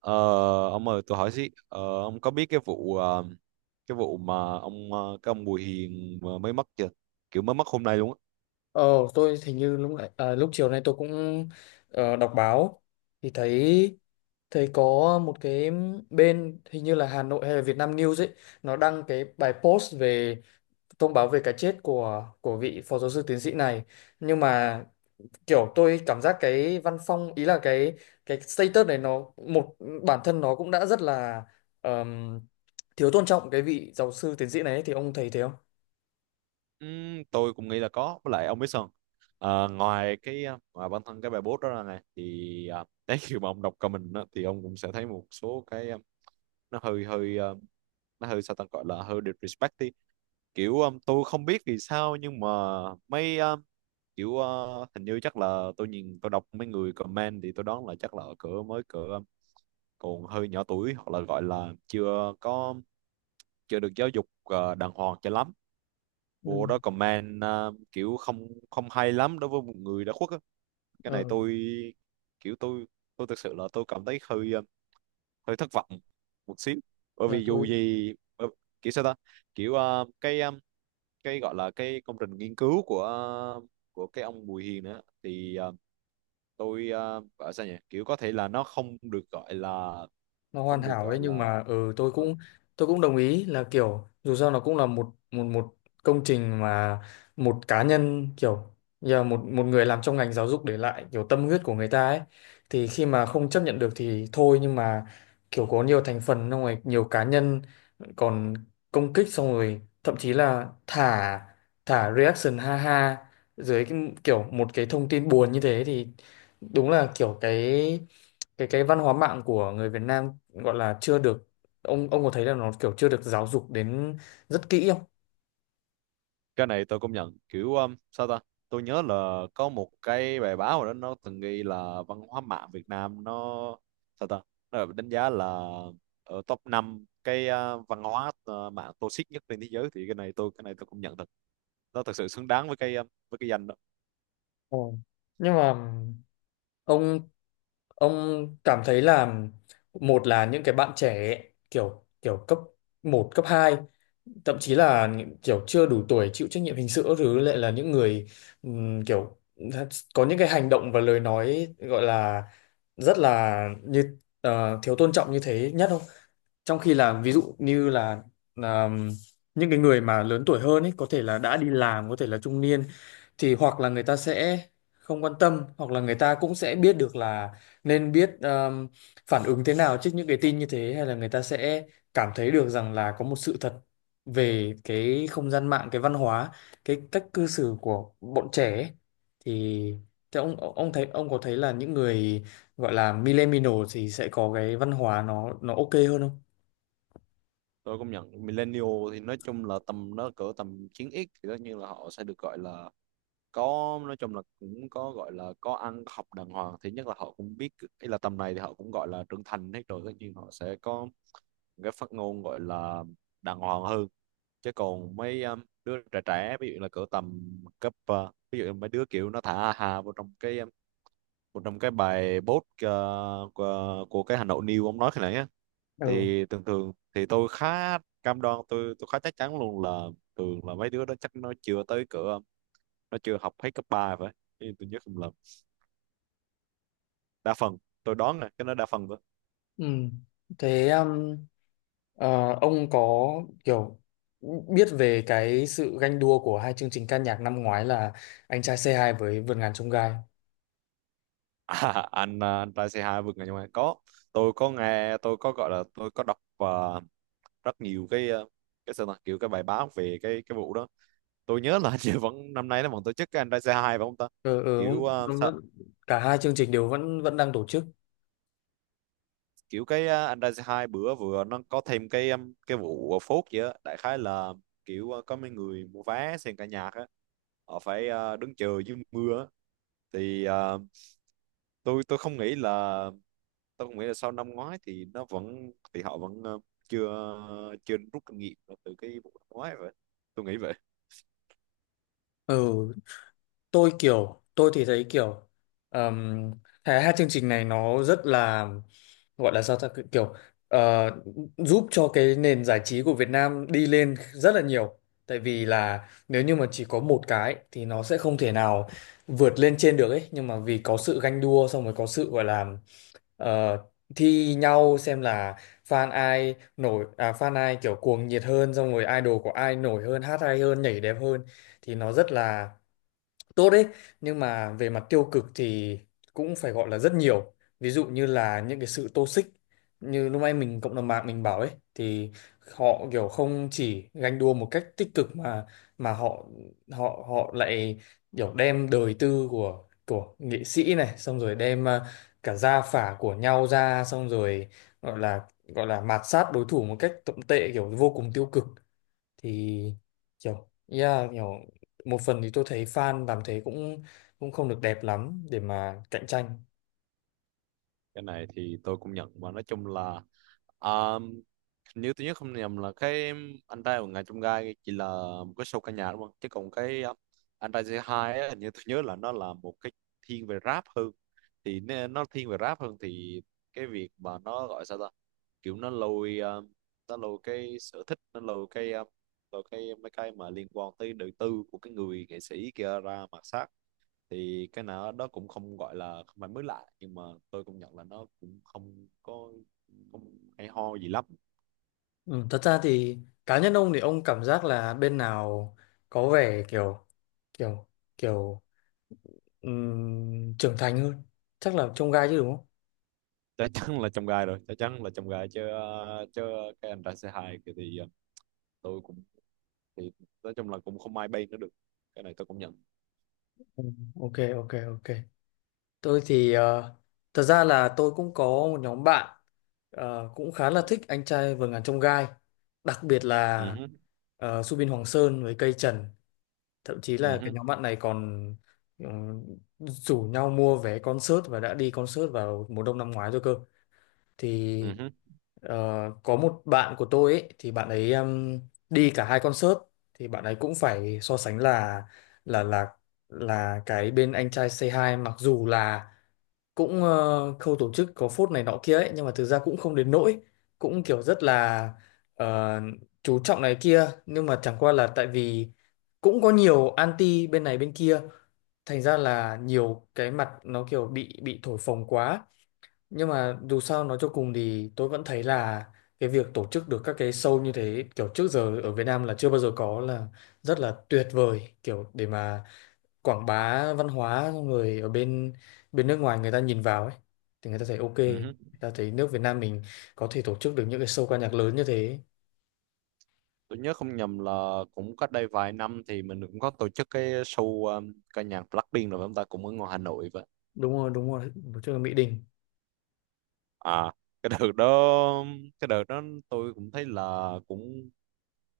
Ờ, ông ơi, tôi hỏi xí, ông có biết cái vụ mà ông, cái ông Bùi Hiền mà mới mất chưa? Kiểu mới mất hôm nay luôn á. Ờ, tôi hình như lúc nãy, à, lúc chiều nay tôi cũng đọc báo thì thấy thấy có một cái bên hình như là Hà Nội hay là Việt Nam News ấy, nó đăng cái bài post về thông báo về cái chết của vị phó giáo sư tiến sĩ này. Nhưng mà kiểu tôi cảm giác cái văn phong, ý là cái status này nó một bản thân nó cũng đã rất là ờm, thiếu tôn trọng cái vị giáo sư tiến sĩ này ấy. Thì ông thấy thế không? Tôi cũng nghĩ là có. Với lại, ông biết sao không? Ngoài bản thân cái bài post đó ra này thì, đấy, khi mà ông đọc comment đó thì ông cũng sẽ thấy một số cái, nó hơi hơi, nó hơi, sao ta, gọi là hơi disrespect đi. Kiểu, tôi không biết vì sao nhưng mà mấy, kiểu, hình như chắc là tôi nhìn tôi đọc mấy người comment thì tôi đoán là chắc là ở cỡ mới, cỡ còn hơi nhỏ tuổi, hoặc là gọi là chưa được giáo dục đàng hoàng cho lắm. Ừ. Vô đó comment, kiểu không không hay lắm đối với một người đã khuất á. Cái Ờ, này tôi, kiểu tôi thực sự là tôi cảm thấy hơi, hơi thất vọng một xíu. Bởi dạ, vì dù thôi gì, kiểu sao ta, kiểu, cái, cái gọi là cái công trình nghiên cứu của, của cái ông Bùi Hiền nữa thì, tôi, gọi sao nhỉ, kiểu có thể là nó không được gọi là nó hoàn không được hảo đấy gọi nhưng là mà ừ tôi ờ, cũng đồng ý là kiểu dù sao nó cũng là một một một công trình mà một cá nhân, kiểu giờ một một người làm trong ngành giáo dục để lại kiểu tâm huyết của người ta ấy, thì khi mà không chấp nhận được thì thôi. Nhưng mà kiểu có nhiều thành phần, xong rồi nhiều cá nhân còn công kích, xong rồi thậm chí là thả thả reaction ha ha dưới cái, kiểu một cái thông tin buồn như thế, thì đúng là kiểu cái văn hóa mạng của người Việt Nam gọi là chưa được. Ông có thấy là nó kiểu chưa được giáo dục đến rất kỹ không? cái này tôi công nhận, kiểu sao ta, tôi nhớ là có một cái bài báo rồi đó, nó từng ghi là văn hóa mạng Việt Nam nó, sao ta, nó được đánh giá là ở top 5 cái, à, văn hóa, à, mạng toxic nhất trên thế giới. Thì cái này tôi công nhận thật, nó thật sự xứng đáng với cái, à, với cái danh đó. Ờ. Nhưng mà ông cảm thấy là một là những cái bạn trẻ ấy, kiểu kiểu cấp một cấp hai, thậm chí là những kiểu chưa đủ tuổi chịu trách nhiệm hình sự các thứ lại là những người kiểu có những cái hành động và lời nói gọi là rất là như thiếu tôn trọng như thế nhất không? Trong khi là ví dụ như là là những cái người mà lớn tuổi hơn ấy, có thể là đã đi làm, có thể là trung niên, thì hoặc là người ta sẽ không quan tâm, hoặc là người ta cũng sẽ biết được là nên biết phản ứng thế nào trước những cái tin như thế, hay là người ta sẽ cảm thấy được rằng là có một sự thật về cái không gian mạng, cái văn hóa, cái cách cư xử của bọn trẻ ấy. Thì thế ông thấy ông có thấy là những người gọi là millennial thì sẽ có cái văn hóa nó ok hơn không? Tôi công nhận millennial thì nói chung là tầm nó cỡ tầm 9x thì tất nhiên là họ sẽ được gọi là có, nói chung là cũng có, gọi là có ăn có học đàng hoàng, thì nhất là họ cũng biết. Ý là tầm này thì họ cũng gọi là trưởng thành hết rồi, tất nhiên họ sẽ có một cái phát ngôn gọi là đàng hoàng hơn. Chứ còn mấy đứa trẻ trẻ, ví dụ là cỡ tầm cấp, ví dụ mấy đứa kiểu nó thả hà vào trong cái bài post, của cái Hà Nội News ông nói khi nãy á. ừ Thì thường thường thì tôi khá cam đoan, tôi khá chắc chắn luôn là thường là mấy đứa đó chắc nó chưa tới cửa, nó chưa học hết cấp 3 phải. Ý tôi nhớ không, đa phần, tôi đoán nè, cái đó đa phần thôi. ừ Thế ờ, ông có kiểu biết về cái sự ganh đua của hai chương trình ca nhạc năm ngoái là Anh trai C2 với vườn ngàn chông gai? À, anh trai C2 vượt ngàn chông gai có, tôi có nghe, tôi có, gọi là tôi có đọc và rất nhiều cái, cái, sao ta, kiểu cái bài báo về cái vụ đó. Tôi nhớ là hình như vẫn năm nay nó vẫn tổ chức cái anh trai C2 phải không ta? Ừ. Kiểu, nó- Cả hai chương trình đều vẫn vẫn đang tổ chức. kiểu cái, anh trai C2 bữa vừa nó có thêm cái, cái vụ, à, phốt gì á, đại khái là kiểu, có mấy người mua vé xem cả nhạc á, họ phải, đứng chờ dưới mưa á. Thì, tôi không nghĩ là, tôi cũng nghĩ là sau năm ngoái thì nó vẫn, thì họ vẫn, chưa chưa rút kinh nghiệm từ cái vụ năm ngoái vậy. Tôi nghĩ vậy. Ừ, tôi kiểu tôi thì thấy kiểu um, cái hai chương trình này nó rất là gọi là sao ta, kiểu ờ, giúp cho cái nền giải trí của Việt Nam đi lên rất là nhiều, tại vì là nếu như mà chỉ có một cái thì nó sẽ không thể nào vượt lên trên được ấy. Nhưng mà vì có sự ganh đua, xong rồi có sự gọi là ờ, thi nhau xem là fan ai nổi, à fan ai kiểu cuồng nhiệt hơn, xong rồi idol của ai nổi hơn, hát hay hơn, nhảy đẹp hơn, thì nó rất là tốt đấy. Nhưng mà về mặt tiêu cực thì cũng phải gọi là rất nhiều, ví dụ như là những cái sự toxic như lúc nãy mình cộng đồng mạng mình bảo ấy, thì họ kiểu không chỉ ganh đua một cách tích cực mà họ họ họ lại kiểu đem đời tư của nghệ sĩ này, xong rồi đem à, cả gia phả của nhau ra, xong rồi gọi là mạt sát đối thủ một cách tồi tệ, kiểu vô cùng tiêu cực. Thì kiểu yeah, kiểu một phần thì tôi thấy fan làm thế cũng cũng không được đẹp lắm để mà cạnh tranh. Cái này thì tôi cũng nhận, và nói chung là nếu tôi nhớ không nhầm là cái anh trai của ngài trong gai chỉ là một cái show ca nhạc đúng không, chứ còn cái, anh trai C2 á, hình như tôi nhớ là nó là một cái thiên về rap hơn. Thì nó thiên về rap hơn, thì cái việc mà nó gọi sao ta, kiểu nó lôi cái sở thích, nó lôi cái mấy cái mà liên quan tới đời tư của cái người nghệ sĩ kia ra mặt sát, thì cái nào đó cũng không gọi là không phải mới lạ, nhưng mà tôi công nhận là nó cũng không có, không hay ho gì lắm. Ừ, thật ra thì cá nhân ông thì ông cảm giác là bên nào có vẻ kiểu kiểu kiểu trưởng thành hơn, chắc là trông gai chứ đúng không? Chắc chắn là trong gai rồi, chắc chắn là trong gai chứ cái anh ra C2 kia thì, tôi cũng, thì nói chung là cũng không ai bay nữa được. Cái này tôi cũng nhận. Ừ, ok ok ok Tôi thì thật ra là tôi cũng có một nhóm bạn cũng khá là Ừ. thích anh trai vượt ngàn chông gai, đặc biệt Ừ là hứ. Subin Hoàng Sơn với Cây Trần, thậm chí là cái Ừ. nhóm bạn này còn ừ, rủ nhau mua vé concert và đã đi concert vào mùa đông năm ngoái rồi cơ. Thì Ừ. ờ, có một bạn của tôi ấy thì bạn ấy đi cả hai concert, thì bạn ấy cũng phải so sánh là là là cái bên anh trai Say Hi mặc dù là cũng khâu tổ chức có phốt này nọ kia ấy, nhưng mà thực ra cũng không đến nỗi, cũng kiểu rất là ờ, chú trọng này kia, nhưng mà chẳng qua là tại vì cũng có nhiều anti bên này bên kia, thành ra là nhiều cái mặt nó kiểu bị thổi phồng quá. Nhưng mà dù sao nói cho cùng thì tôi vẫn thấy là cái việc tổ chức được các cái show như thế, kiểu trước giờ ở Việt Nam là chưa bao giờ có, là rất là tuyệt vời, kiểu để mà quảng bá văn hóa, xong rồi ở bên bên nước ngoài người ta nhìn vào ấy thì người ta thấy ok, người Ừ. ta thấy nước Việt Nam mình có thể tổ chức được những cái show ca nhạc lớn như thế. Tôi nhớ không nhầm là cũng cách đây vài năm thì mình cũng có tổ chức cái show, ca nhạc Blackpink rồi chúng ta cũng ở ngoài Hà Nội vậy. Đúng rồi, đúng rồi, tổ chức ở Mỹ Đình. À, cái đợt đó cái đợt đó tôi cũng thấy là cũng,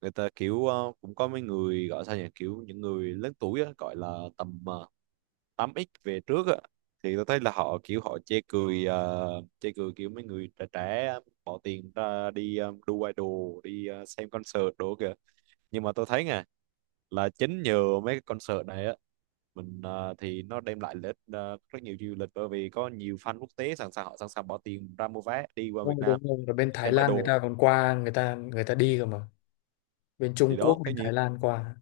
người ta kiểu, cũng có mấy người gọi sao nhỉ, kiểu những người lớn tuổi á, gọi là tầm, 8X về trước á. Thì tôi thấy là họ kiểu họ chê cười kiểu mấy người trẻ trẻ bỏ tiền ra đi, đu idol, đi, xem concert đồ kìa. Nhưng mà tôi thấy nè là chính nhờ mấy cái concert này á, mình, thì nó đem lại lợi ích, rất nhiều du lịch, bởi vì có nhiều fan quốc tế sẵn sàng, họ sẵn sàng bỏ tiền ra mua vé đi qua Đúng Việt rồi, đúng Nam rồi, ở bên Thái xem Lan người idol. ta còn qua, người ta đi cơ mà. Bên Thì Trung đó, Quốc tất bên nhiên, Thái Lan qua.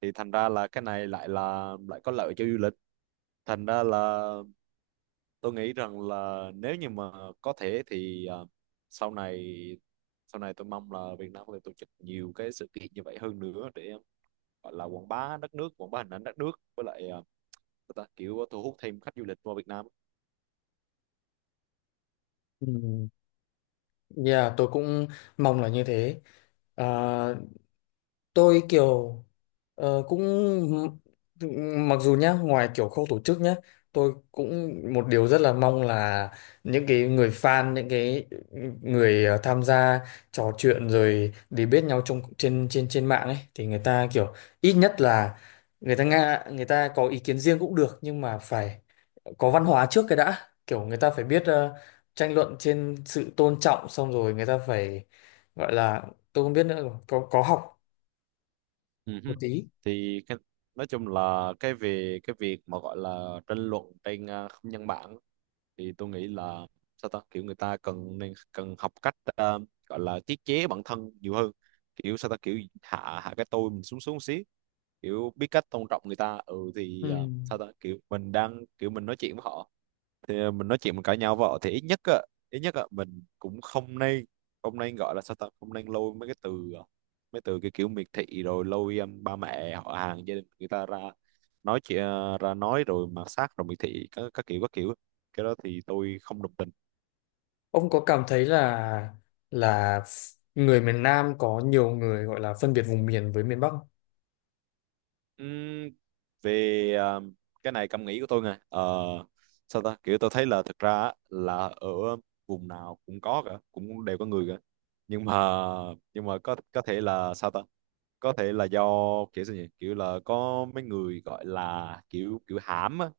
thì thành ra là cái này lại có lợi cho du lịch. Thành ra là tôi nghĩ rằng là nếu như mà có thể thì, à, sau này sau này tôi mong là Việt Nam có thể tổ chức nhiều cái sự kiện như vậy hơn nữa để gọi là quảng bá đất nước, quảng bá hình ảnh đất nước, với lại, à, người ta kiểu thu hút thêm khách du lịch vào Việt Nam. Ừ. Dạ, tôi cũng mong là như thế. Ờ, tôi kiểu cũng mặc dù nhá ngoài kiểu khâu tổ chức nhá, tôi cũng một điều rất là mong là những cái người fan, những cái người tham gia trò chuyện rồi để biết nhau trong trên trên trên mạng ấy, thì người ta kiểu ít nhất là người ta người ta có ý kiến riêng cũng được nhưng mà phải có văn hóa trước cái đã, kiểu người ta phải biết tranh luận trên sự tôn trọng, xong rồi người ta phải gọi là, tôi không biết nữa, có học Ừ hứ. một tí. Thì cái, nói chung là cái về cái việc mà gọi là tranh luận trên, à, không gian mạng á, thì tôi nghĩ là sao ta, kiểu người ta cần học cách, gọi là tiết chế bản thân nhiều hơn, kiểu sao ta, kiểu hạ hạ cái tôi mình xuống xuống xí, kiểu biết cách tôn trọng người ta, ừ Ừ. thì, sao ta, kiểu mình đang kiểu mình nói chuyện với họ, thì mình nói chuyện, mình cãi nhau với họ thì ít nhất á mình cũng không nên gọi là sao ta, không nên lôi mấy từ cái kiểu miệt thị, rồi lôi, ba mẹ họ hàng gia đình người ta ra nói chuyện, ra nói rồi mạt sát rồi miệt thị, các kiểu, cái đó thì tôi không đồng tình. Ông có cảm thấy là là người miền Nam có nhiều người gọi là phân biệt vùng miền với miền Bắc không? Ừm, Về, cái này cảm nghĩ của tôi nè. Ờ, Sao ta, kiểu tôi thấy là thực ra á, là ở vùng nào cũng có cả, cũng đều có người cả. Nhưng mà nhưng mà có thể là sao ta, có thể là do kiểu sao nhỉ, kiểu là có mấy người gọi là kiểu kiểu hãm á.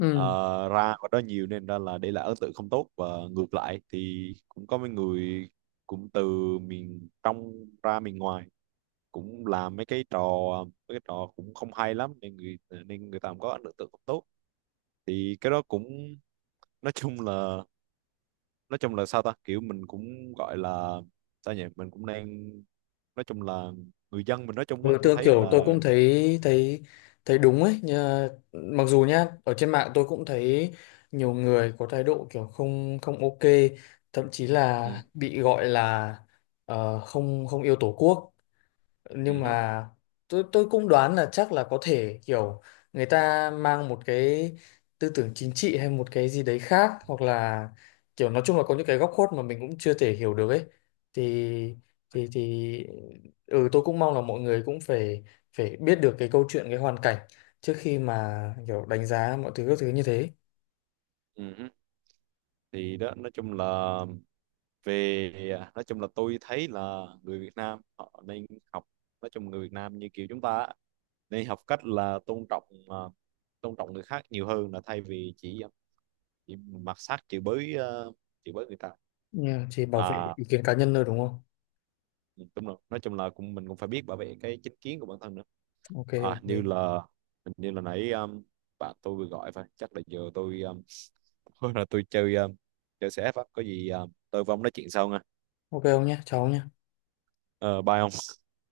Ừ. Ra ở đó nhiều nên ra là để lại ấn tượng không tốt. Và ngược lại thì cũng có mấy người cũng từ miền trong ra miền ngoài cũng làm mấy cái trò cũng không hay lắm, nên người ta cũng có ấn tượng không tốt. Thì cái đó cũng, nói chung là nói chung là sao ta, kiểu mình cũng gọi là sao nhỉ, mình cũng đang, nói chung là người dân mình nói chung á, Ừ, tôi tôi thấy kiểu tôi là. cũng thấy thấy thấy đúng ấy nhờ, mặc dù nhá ở trên mạng tôi cũng thấy nhiều người có thái độ kiểu không không ok, thậm chí là Ừ. bị gọi là không không yêu tổ quốc. Nhưng Ừ hứ. mà tôi cũng đoán là chắc là có thể kiểu người ta mang một cái tư tưởng chính trị hay một cái gì đấy khác, hoặc là kiểu nói chung là có những cái góc khuất mà mình cũng chưa thể hiểu được ấy. Thì thì thì ừ tôi cũng mong là mọi người cũng phải phải biết được cái câu chuyện, cái hoàn cảnh trước khi mà kiểu đánh giá mọi thứ các thứ như thế. Ừ hứ. Thì đó, nói chung là về, à, nói chung là tôi thấy là người Việt Nam họ nên học, nói chung người Việt Nam như kiểu chúng ta á, nên học cách là tôn trọng, à, tôn trọng người khác nhiều hơn, là thay vì chỉ, à, chỉ mặc sát, chửi bới người ta. Nhưng mà chỉ bảo vệ À ý kiến cá nhân thôi đúng không? đúng rồi, nói chung là cũng mình cũng phải biết bảo vệ cái chính kiến của bản thân nữa. Ok, À như là, hình như là nãy, bạn tôi vừa gọi phải, chắc là giờ tôi, là tôi chơi, chơi CF á, có gì, tôi với ông nói chuyện sau nha. ok, ông nhé cháu nhé. Ờ bye ông.